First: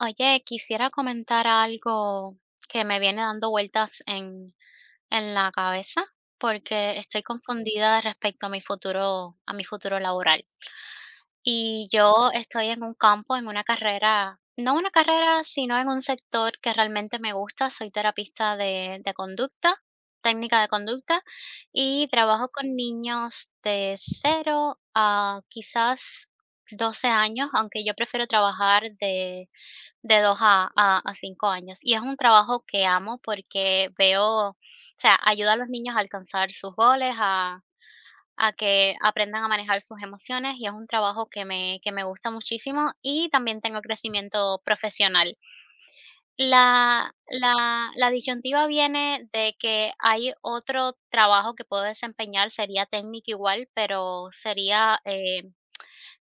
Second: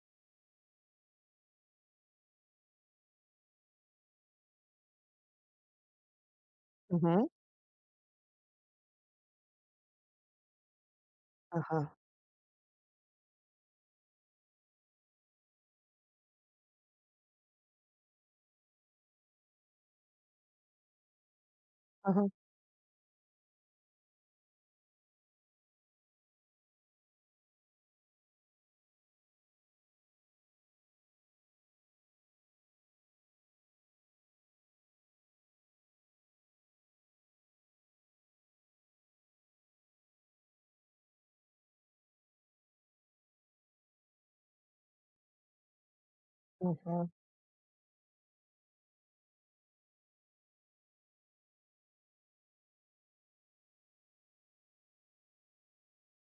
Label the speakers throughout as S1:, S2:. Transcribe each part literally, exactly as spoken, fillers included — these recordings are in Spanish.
S1: Oye, quisiera comentar algo que me viene dando vueltas en, en la cabeza porque estoy
S2: Ujú,
S1: confundida respecto a mi futuro, a mi futuro laboral. Y
S2: ajá,
S1: yo estoy en un campo, en una carrera, no una carrera, sino en un sector que realmente me gusta. Soy terapista de, de conducta, técnica de conducta, y
S2: ajá,
S1: trabajo con niños de cero a quizás doce años, aunque yo prefiero trabajar de de dos a a a cinco años, y es un trabajo que amo porque veo o sea, ayuda a los niños a alcanzar sus goles, a a que aprendan a manejar sus emociones, y es un trabajo que me que me gusta muchísimo, y también tengo crecimiento profesional.
S2: ujú,
S1: La la la disyuntiva viene de que hay otro trabajo que puedo desempeñar, sería técnico igual, pero sería, eh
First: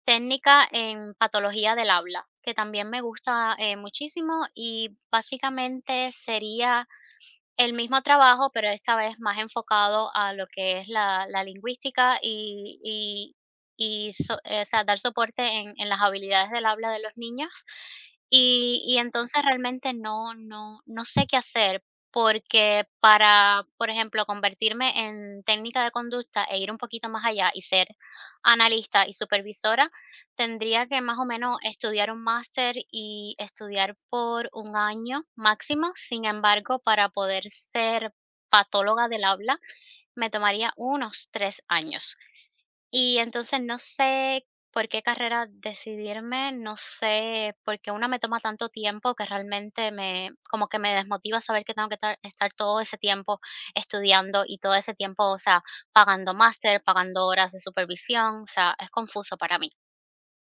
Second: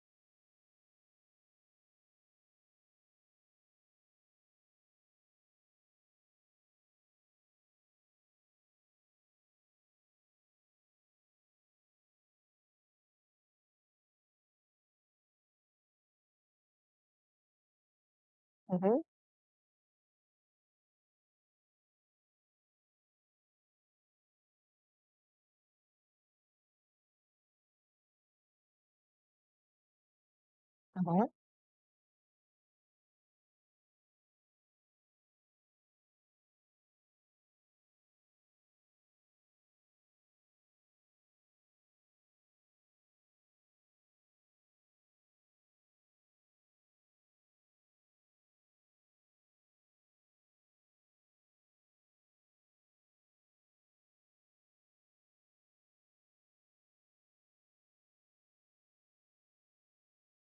S1: técnica en patología del habla, que también me gusta, eh, muchísimo, y básicamente sería el mismo trabajo, pero esta vez más enfocado a lo que es la la lingüística y y y so eh, o sea, dar soporte en en las habilidades del habla de los niños. Y y
S2: ujú,
S1: entonces realmente no no no sé qué hacer, porque para, por ejemplo, convertirme en técnica de conducta e ir un poquito más allá y ser analista y supervisora, tendría que más o
S2: ujú,
S1: menos estudiar un máster y estudiar por un año máximo. Sin embargo, para poder ser patóloga del habla me tomaría unos tres años. Y entonces no sé por qué carrera decidirme, no sé por qué una me toma tanto tiempo que realmente me como que me desmotiva saber que tengo que tar estar todo ese tiempo estudiando y todo ese tiempo, o sea, pagando máster, pagando horas de supervisión. O sea, es confuso para mí.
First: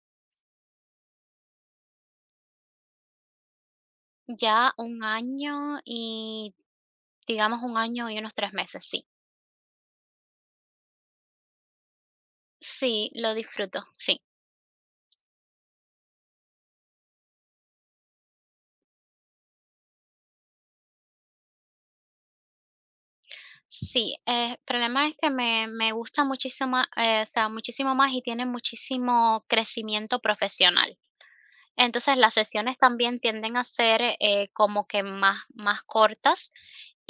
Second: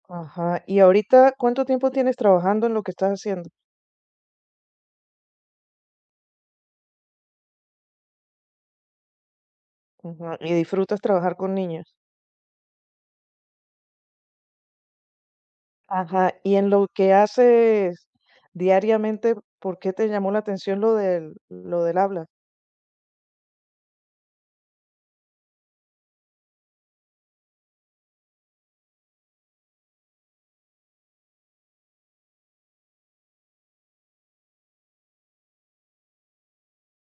S2: ajá. Y ahorita, ¿cuánto tiempo tienes trabajando en lo que estás haciendo?
S1: Ya un año y digamos un año y unos tres meses, sí.
S2: Ujú, y disfrutas trabajar con niños.
S1: Sí, lo disfruto, sí.
S2: Ajá, y en lo que haces diariamente, ¿por qué te llamó la atención lo del lo del habla?
S1: Sí, eh, el problema es que me, me gusta muchísimo, eh, o sea, muchísimo más y tiene muchísimo crecimiento profesional. Entonces, las sesiones también tienden a ser, eh, como que más más cortas.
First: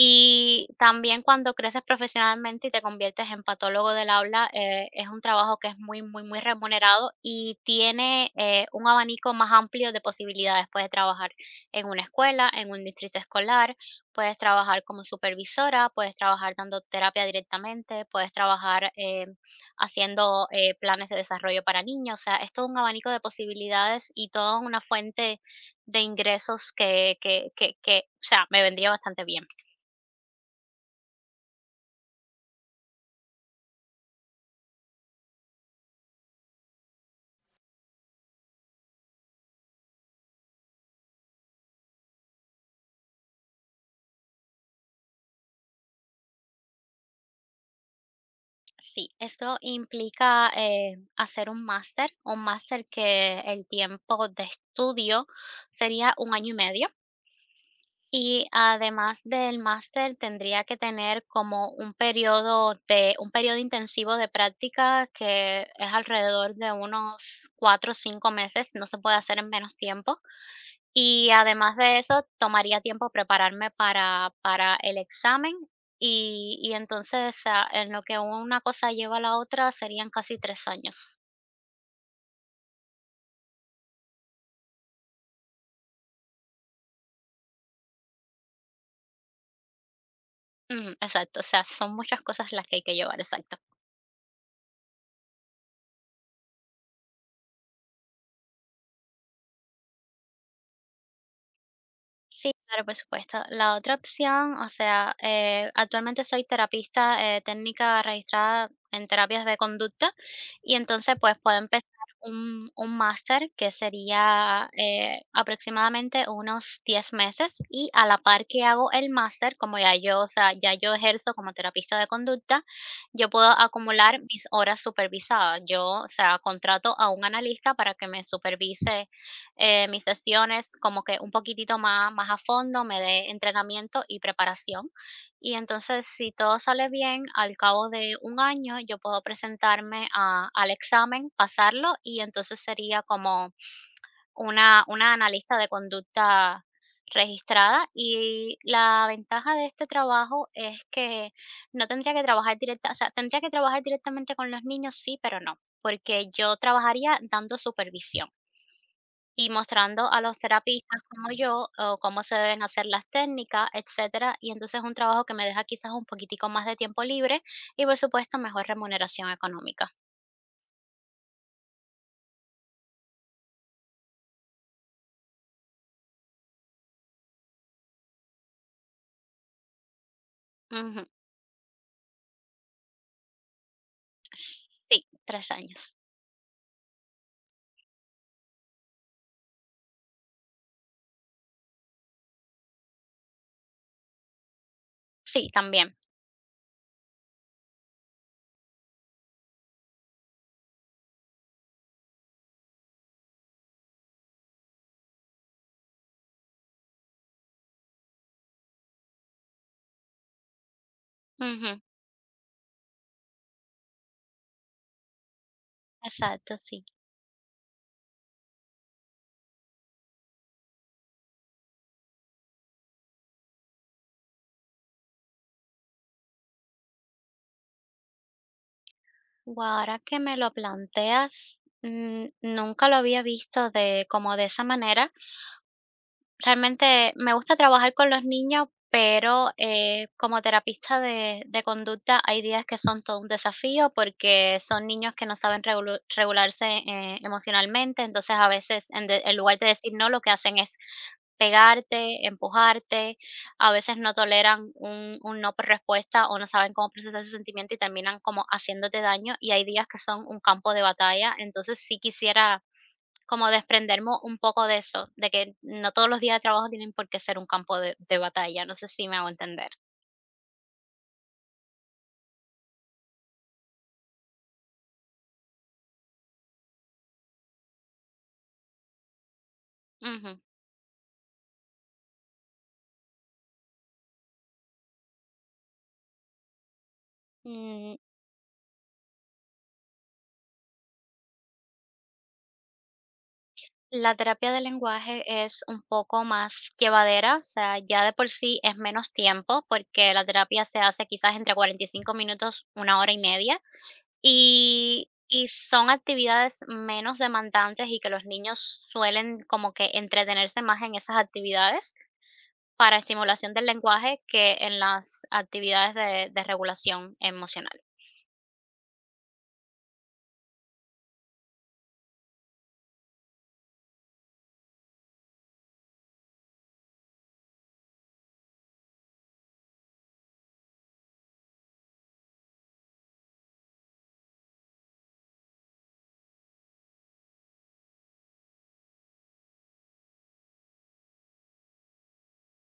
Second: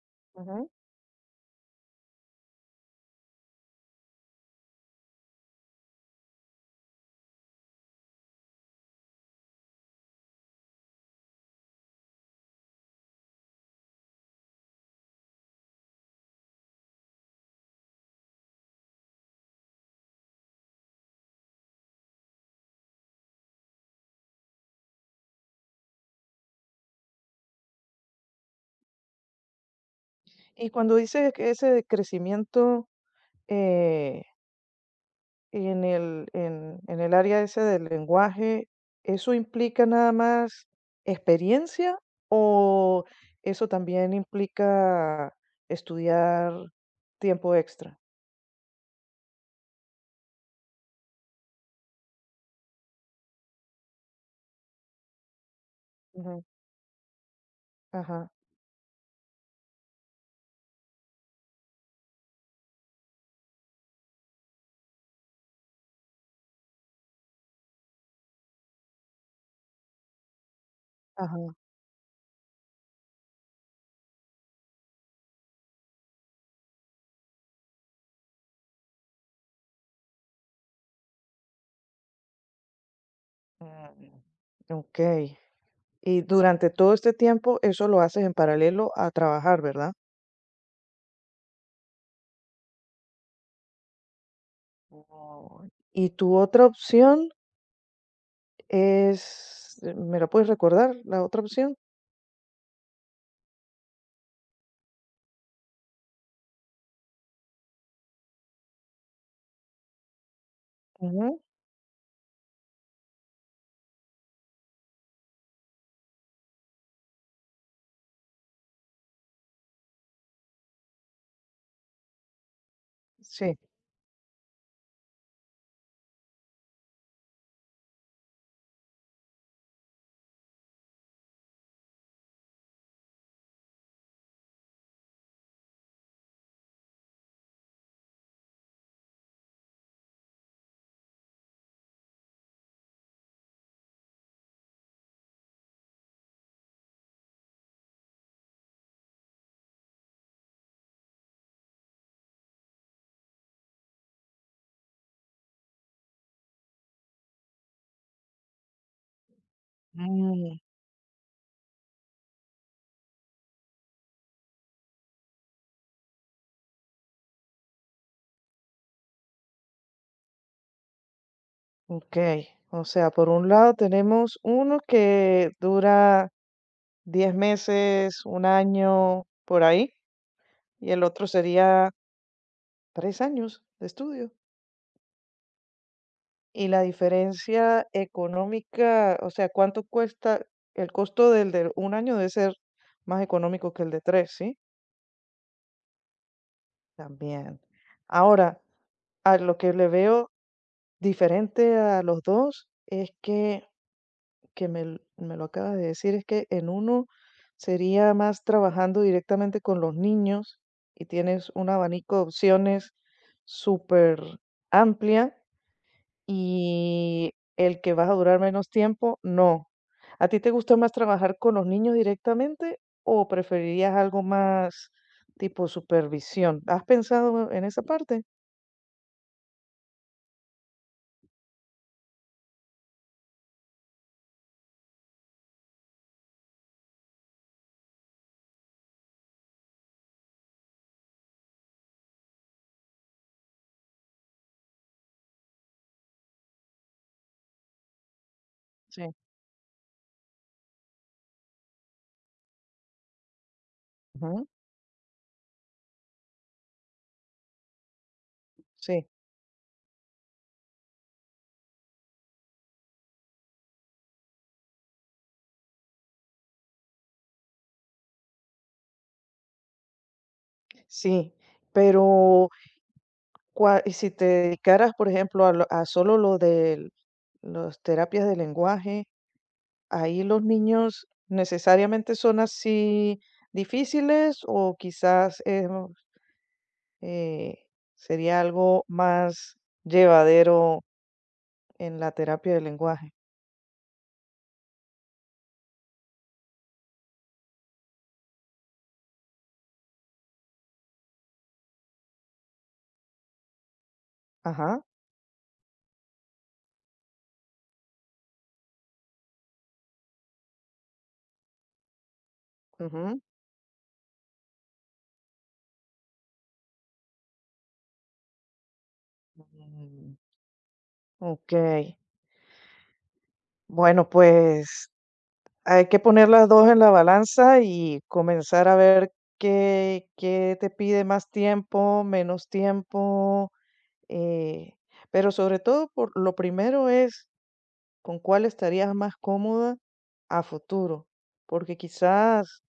S1: Y
S2: Ujú.
S1: también cuando creces profesionalmente y te conviertes en patólogo del aula, eh, es un trabajo que es muy, muy, muy remunerado y tiene, eh, un abanico más amplio de posibilidades. Puedes trabajar en una escuela, en un distrito escolar, puedes trabajar como supervisora, puedes trabajar dando terapia directamente, puedes trabajar, eh, haciendo eh, planes de desarrollo para niños. O sea, es todo un abanico de posibilidades y toda una fuente de ingresos que, que, que, que, o sea, me vendría bastante bien.
S2: Y cuando dices que ese de crecimiento, eh en el, en, en el área ese del lenguaje, ¿eso implica nada más experiencia o eso también implica estudiar tiempo extra?
S1: Sí, esto implica eh, hacer un máster, un máster que el tiempo de estudio sería un
S2: Ujú.
S1: año y medio.
S2: Ajá,
S1: Y además del máster, tendría que tener como un periodo de un periodo intensivo de práctica que es alrededor de unos cuatro o cinco meses. No se puede hacer en menos tiempo. Y
S2: ajá.
S1: además de eso, tomaría tiempo prepararme para para el examen y y entonces, o sea, en lo que una cosa lleva a la otra serían casi tres años.
S2: Mm, ok. Y durante todo este tiempo eso lo haces en paralelo a trabajar, ¿verdad?
S1: Ujú, exacto, o sea, son muchas cosas las que hay que llevar, exacto.
S2: Oh, y tu otra opción es, ¿me la puedes recordar? La otra opción.
S1: Sí, claro, por supuesto. La otra opción, o sea, eh, actualmente soy terapista eh, técnica registrada en terapias de conducta y entonces pues
S2: Ujú,
S1: puedo empezar un, un máster que sería eh, aproximadamente unos diez meses, y a la par que hago el máster, como ya yo, o sea, ya yo ejerzo como terapista de conducta, yo puedo
S2: sí.
S1: acumular mis horas supervisadas. Yo, o sea, contrato a un analista para que me supervise eh, mis sesiones como que un poquitito más, más a fondo, me dé entrenamiento y preparación. Y entonces, si todo sale bien, al cabo de un año yo puedo presentarme a- al examen, pasarlo, y entonces sería como una, una analista de conducta registrada. Y la ventaja de este trabajo es que no tendría que trabajar directa, o sea, tendría que trabajar directamente con los niños, sí, pero no, porque yo trabajaría dando supervisión y mostrando a los terapistas como yo, o cómo se deben hacer las técnicas, etcétera. Y entonces es un trabajo que me deja quizás un poquitico más de tiempo libre y, por supuesto, mejor remuneración económica.
S2: Ok, o sea, por un lado tenemos uno que dura diez meses, un año, por ahí, y el
S1: Ujú.
S2: otro sería tres años de estudio.
S1: Sí, tres años.
S2: Y la diferencia económica, o sea, ¿cuánto cuesta? El costo del de un año debe ser más económico que el de tres, ¿sí?
S1: Sí, también.
S2: También. Ahora, a lo que le veo diferente a los dos es que que me, l- me lo acabas de decir es que en uno sería más trabajando directamente con los niños y tienes un
S1: Ujú.
S2: abanico de opciones súper amplia
S1: Exacto, sí.
S2: y el que vas a durar menos tiempo, no. ¿A ti te gusta más trabajar con los niños directamente o preferirías algo más tipo supervisión? ¿Has pensado en esa parte?
S1: Guau, ahora que me lo planteas, mm, nunca lo había visto de como de esa manera. Realmente me gusta trabajar con los niños, pero, eh, como terapista de de conducta, hay días que son todo un desafío, porque son niños que no saben regulu regularse, eh, emocionalmente. Entonces, a veces, en
S2: Sí.
S1: de en lugar de decir no, lo que hacen es pegarte, empujarte. A veces no
S2: Ujú,
S1: toleran un un no por respuesta, o no saben cómo procesar su sentimiento, y terminan como haciéndote
S2: sí,
S1: daño, y hay días que son un campo de batalla. Entonces, sí quisiera como desprenderme un poco de eso, de que no todos los días de trabajo tienen por qué ser un campo de, de batalla, no sé si me hago entender.
S2: sí, pero cua- y si te dedicaras, por ejemplo, a, lo- a solo lo de las terapias de lenguaje, ahí
S1: Ujú.
S2: los niños necesariamente son así difíciles o quizás es, eh,
S1: Mm,
S2: sería algo más llevadero en la terapia de lenguaje.
S1: La terapia de lenguaje es un poco más llevadera, o sea, ya de por sí es menos tiempo, porque la terapia se hace quizás entre cuarenta y cinco minutos, una hora y media,
S2: Ajá.
S1: y, y son actividades menos demandantes y que los niños suelen como que entretenerse más en esas actividades, para
S2: Ujú.
S1: estimulación del lenguaje que en las actividades de de regulación emocional.
S2: Mm, ok. Bueno, pues hay que poner las dos en la balanza y comenzar a ver qué qué te pide más tiempo, menos tiempo, eh, pero sobre todo por lo primero es con cuál estarías más cómoda a futuro, porque quizás,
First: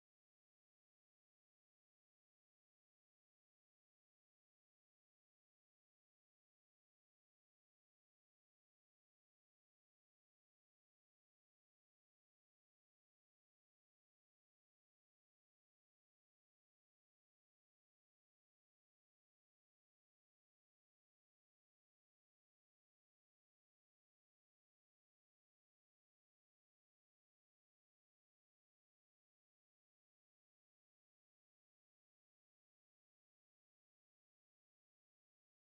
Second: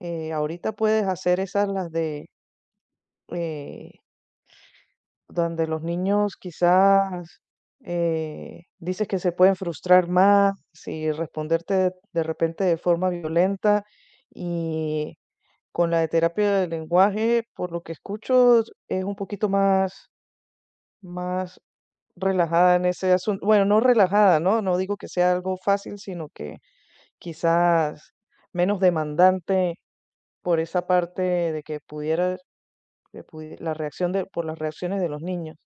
S2: eh, ahorita puedes hacer esas las de, eh, donde los niños quizás, eh, dices que se pueden frustrar más y responderte de de repente de forma violenta y con la de terapia del lenguaje, por lo que escucho, es un poquito más, más relajada en ese asunto. Bueno, no relajada, ¿no? No digo que sea algo fácil, sino que quizás menos demandante por esa parte de que pudiera, que pudi- la reacción de, por las reacciones de los niños.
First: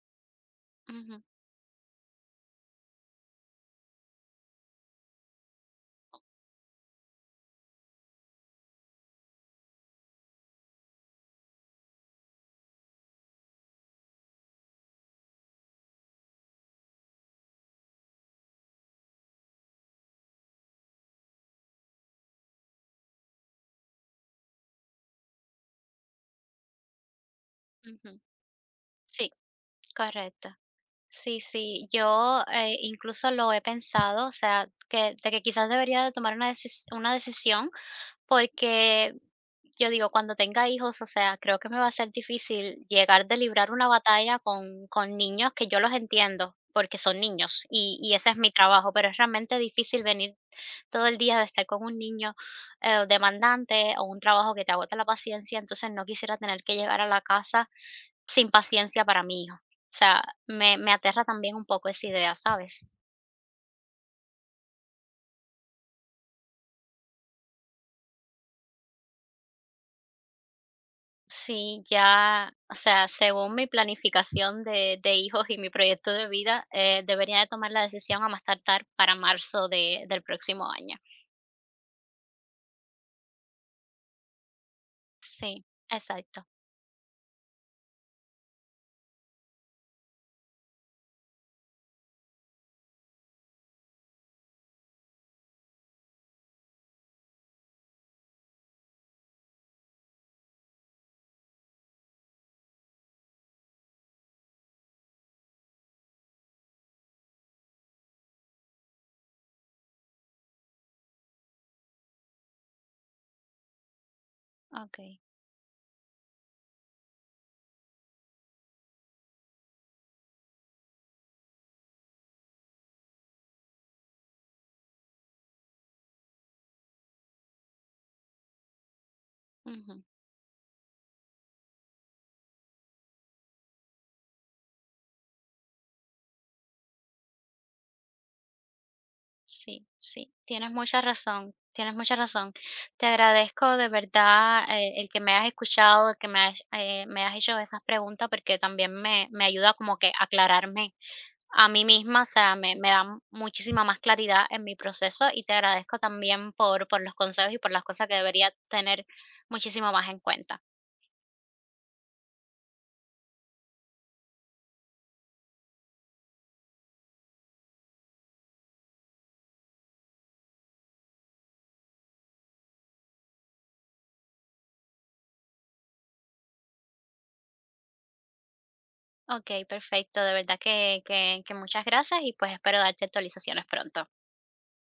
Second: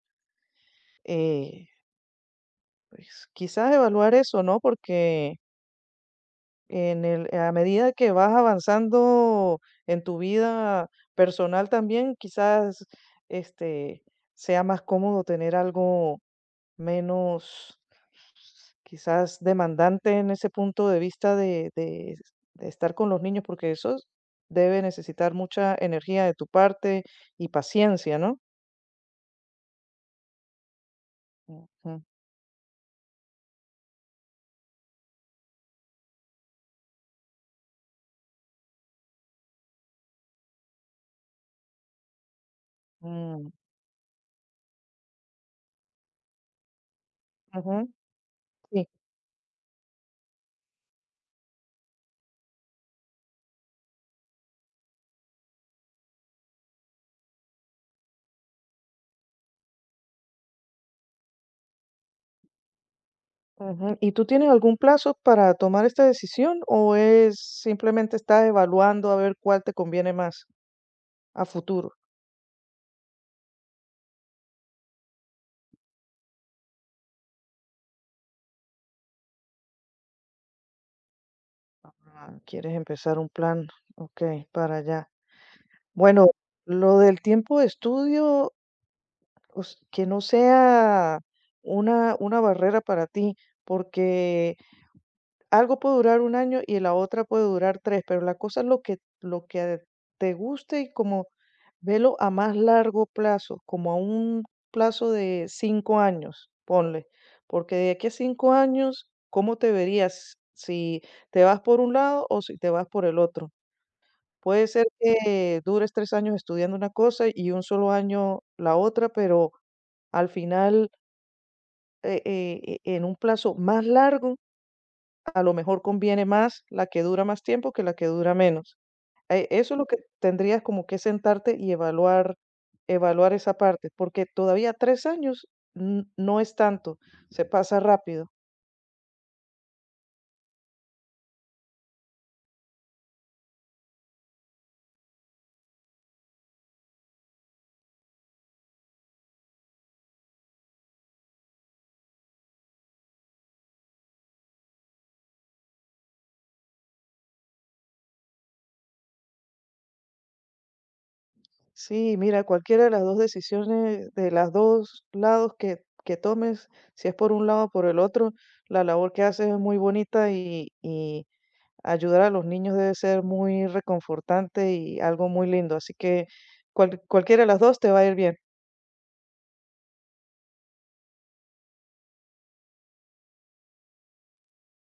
S1: Ujú,
S2: Eh, pues quizás evaluar eso, ¿no? Porque En el, a medida que vas avanzando en tu vida personal también, quizás este sea más cómodo tener algo menos, quizás demandante en ese punto de vista de, de- de estar con los niños, porque eso debe necesitar mucha energía de tu parte y paciencia,
S1: ujú.
S2: ¿no?
S1: Sí, correcto. Sí, sí,
S2: Ujú,
S1: yo, eh, incluso lo he pensado, o sea, que de que quizás debería de tomar una decis una decisión. Porque yo digo, cuando tenga hijos, o sea, creo que me va a ser difícil llegar de
S2: mm.
S1: librar una batalla con, con niños que yo los entiendo, porque son niños,
S2: Ujú,
S1: y, y ese es mi
S2: sí.
S1: trabajo, pero es realmente difícil venir todo el día de estar con un niño eh, demandante o un trabajo que te agota la paciencia, entonces no quisiera tener que llegar a la casa sin paciencia para mi hijo. O sea, me, me aterra también un poco esa idea, ¿sabes?
S2: Ujú. ¿Y tú tienes algún plazo para tomar esta decisión o es simplemente estás evaluando a ver cuál te conviene más a
S1: Sí,
S2: futuro?
S1: ya, o sea, según mi planificación de, de hijos y mi proyecto de vida, eh, debería de tomar la decisión a más tardar para marzo de, del próximo año.
S2: Ah, quieres empezar un plan, ok, para allá.
S1: Sí,
S2: Bueno,
S1: exacto.
S2: lo del tiempo de estudio, pues, que no sea una, una barrera para ti, porque algo puede durar un año y la otra puede durar tres, pero la cosa es lo que, lo que te guste y como velo a más largo plazo, como a un plazo de cinco años, ponle, porque de aquí a cinco años, ¿cómo te verías? Si te vas por un lado o si te vas por el otro. Puede ser
S1: Ok.
S2: que dures tres años estudiando una cosa y un solo año la otra, pero al final, eh, eh, eh, en un plazo más largo, a lo mejor conviene más la que dura más tiempo que la que dura menos. Eh, eso es lo que
S1: Ujú.
S2: tendrías como que sentarte y evaluar, evaluar esa parte, porque todavía tres años n no es tanto, se pasa rápido.
S1: Sí, sí, tienes mucha razón, tienes mucha razón. Te agradezco de verdad eh, el que me hayas escuchado, el que me has, eh, me has hecho esas preguntas, porque también me, me ayuda como que a aclararme a mí misma, o sea, me, me da mu- muchísima más claridad en mi proceso, y te agradezco también por, por los consejos y por las cosas que debería tener muchísimo más en cuenta.
S2: Sí, mira, cualquiera de las dos decisiones, de las dos lados que que tomes, si es por un lado o por el otro, la labor que haces es muy bonita y y ayudar a los niños debe ser muy reconfortante y algo muy lindo. Así que cual cualquiera de las dos te va a ir bien.
S1: Okey, perfecto. De verdad que que que muchas gracias y, pues, espero darte actualizaciones pronto.